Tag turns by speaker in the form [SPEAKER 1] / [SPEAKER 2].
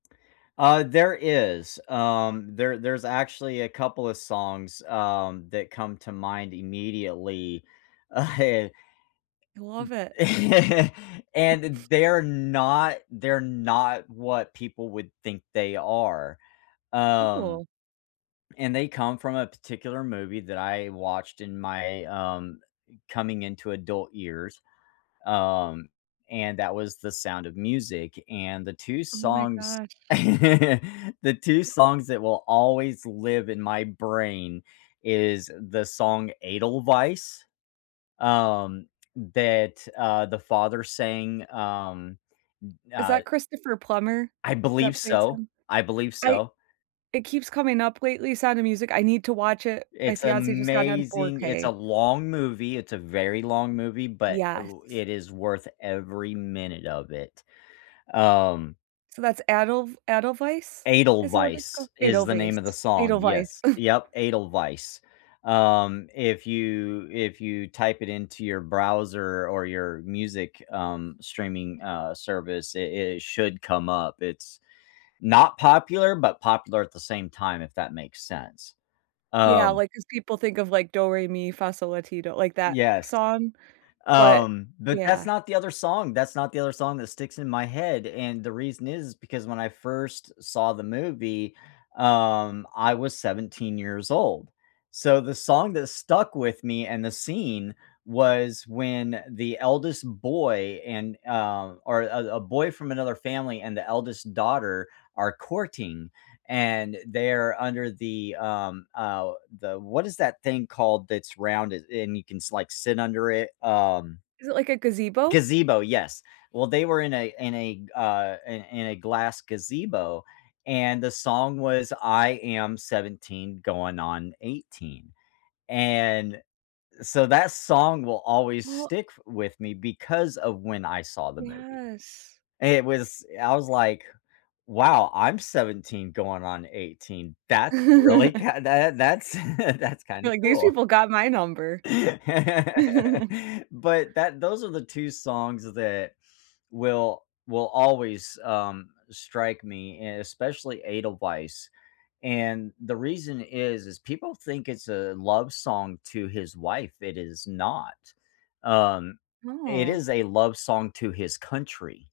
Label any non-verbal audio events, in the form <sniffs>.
[SPEAKER 1] Uh, there is, um, there there's actually a couple of songs, um, that come to mind immediately Eh,
[SPEAKER 2] I love it.
[SPEAKER 1] m <chuckles> and th
[SPEAKER 2] <sniffs>
[SPEAKER 1] they're not they're not what people would think they are, um.
[SPEAKER 2] Ooh.
[SPEAKER 1] And they come from a particular movie that I watched in my, um, coming-into-adult years, um, and that was The Sound of Music, and the 2
[SPEAKER 2] Oh my
[SPEAKER 1] songs
[SPEAKER 2] gosh.
[SPEAKER 1] <laughs> the 2 songs that will always live in my brain is the song Edelweiss, um, that, uh, the father sang, um, n
[SPEAKER 2] Is
[SPEAKER 1] uh.
[SPEAKER 2] that Christopher Plummer
[SPEAKER 1] I believe
[SPEAKER 2] that plays
[SPEAKER 1] so.
[SPEAKER 2] him?
[SPEAKER 1] I believe
[SPEAKER 2] I
[SPEAKER 1] so.
[SPEAKER 2] it keeps coming up lately, Sound of Music. I need to watch it. My
[SPEAKER 1] It's
[SPEAKER 2] fiance just got it on four
[SPEAKER 1] amazing! It's a
[SPEAKER 2] K.
[SPEAKER 1] long movie, it's a very long movie, but it w
[SPEAKER 2] Yes.
[SPEAKER 1] it is worth every minute of it, um
[SPEAKER 2] So that's Adelw Adelweis, is that what it's called?
[SPEAKER 1] Edelweiss is the name of the
[SPEAKER 2] Edelweiss,
[SPEAKER 1] song,
[SPEAKER 2] Edelweiss,
[SPEAKER 1] yes,
[SPEAKER 2] ugh.
[SPEAKER 1] yep, Edelweiss. Um, if you if you type it into your browser or your music, um, streaming, uh, service, it it should come up. It's not popular, but popular at the same time, if that makes sense,
[SPEAKER 2] Yeah,
[SPEAKER 1] um.
[SPEAKER 2] like, 'cause people think of like Do Re Mi Fa So La Ti Do, like, that
[SPEAKER 1] Yes.
[SPEAKER 2] song, but
[SPEAKER 1] Um, but that's
[SPEAKER 2] yeah.
[SPEAKER 1] not the other song that's not the other song that sticks in my head, and the reason is because when I first saw the movie, um, I was 17 years old. So the song that stuck with me and the scene was when the eldest boy and, uh, or a a boy from another family and the eldest daughter are courting, and they're under the, um, uh, the what is that thing called that's rounded and you can like sit under it? Um
[SPEAKER 2] Is it like a gazebo?
[SPEAKER 1] Gazebo, yes. Well, they were in a in a, uh, in in a glass gazebo, and the song was "I am 17 going on 18," and so that song will always
[SPEAKER 2] Well
[SPEAKER 1] stick with me because of when I saw the movie.
[SPEAKER 2] Yes.
[SPEAKER 1] It was I was like, "Wow, I'm 17 going on 18." That's really
[SPEAKER 2] <laughs>
[SPEAKER 1] kinda that's <laughs> that's
[SPEAKER 2] You
[SPEAKER 1] kinda
[SPEAKER 2] were like, "These
[SPEAKER 1] cool.
[SPEAKER 2] people got my number." <chuckles>
[SPEAKER 1] <laughs> But that those are the 2 songs th that will will always, um, strike me and especially Edelweiss, and the reason is is people think it's a love song to his wife. It is not. Um, it
[SPEAKER 2] Oh.
[SPEAKER 1] is a love song to his country.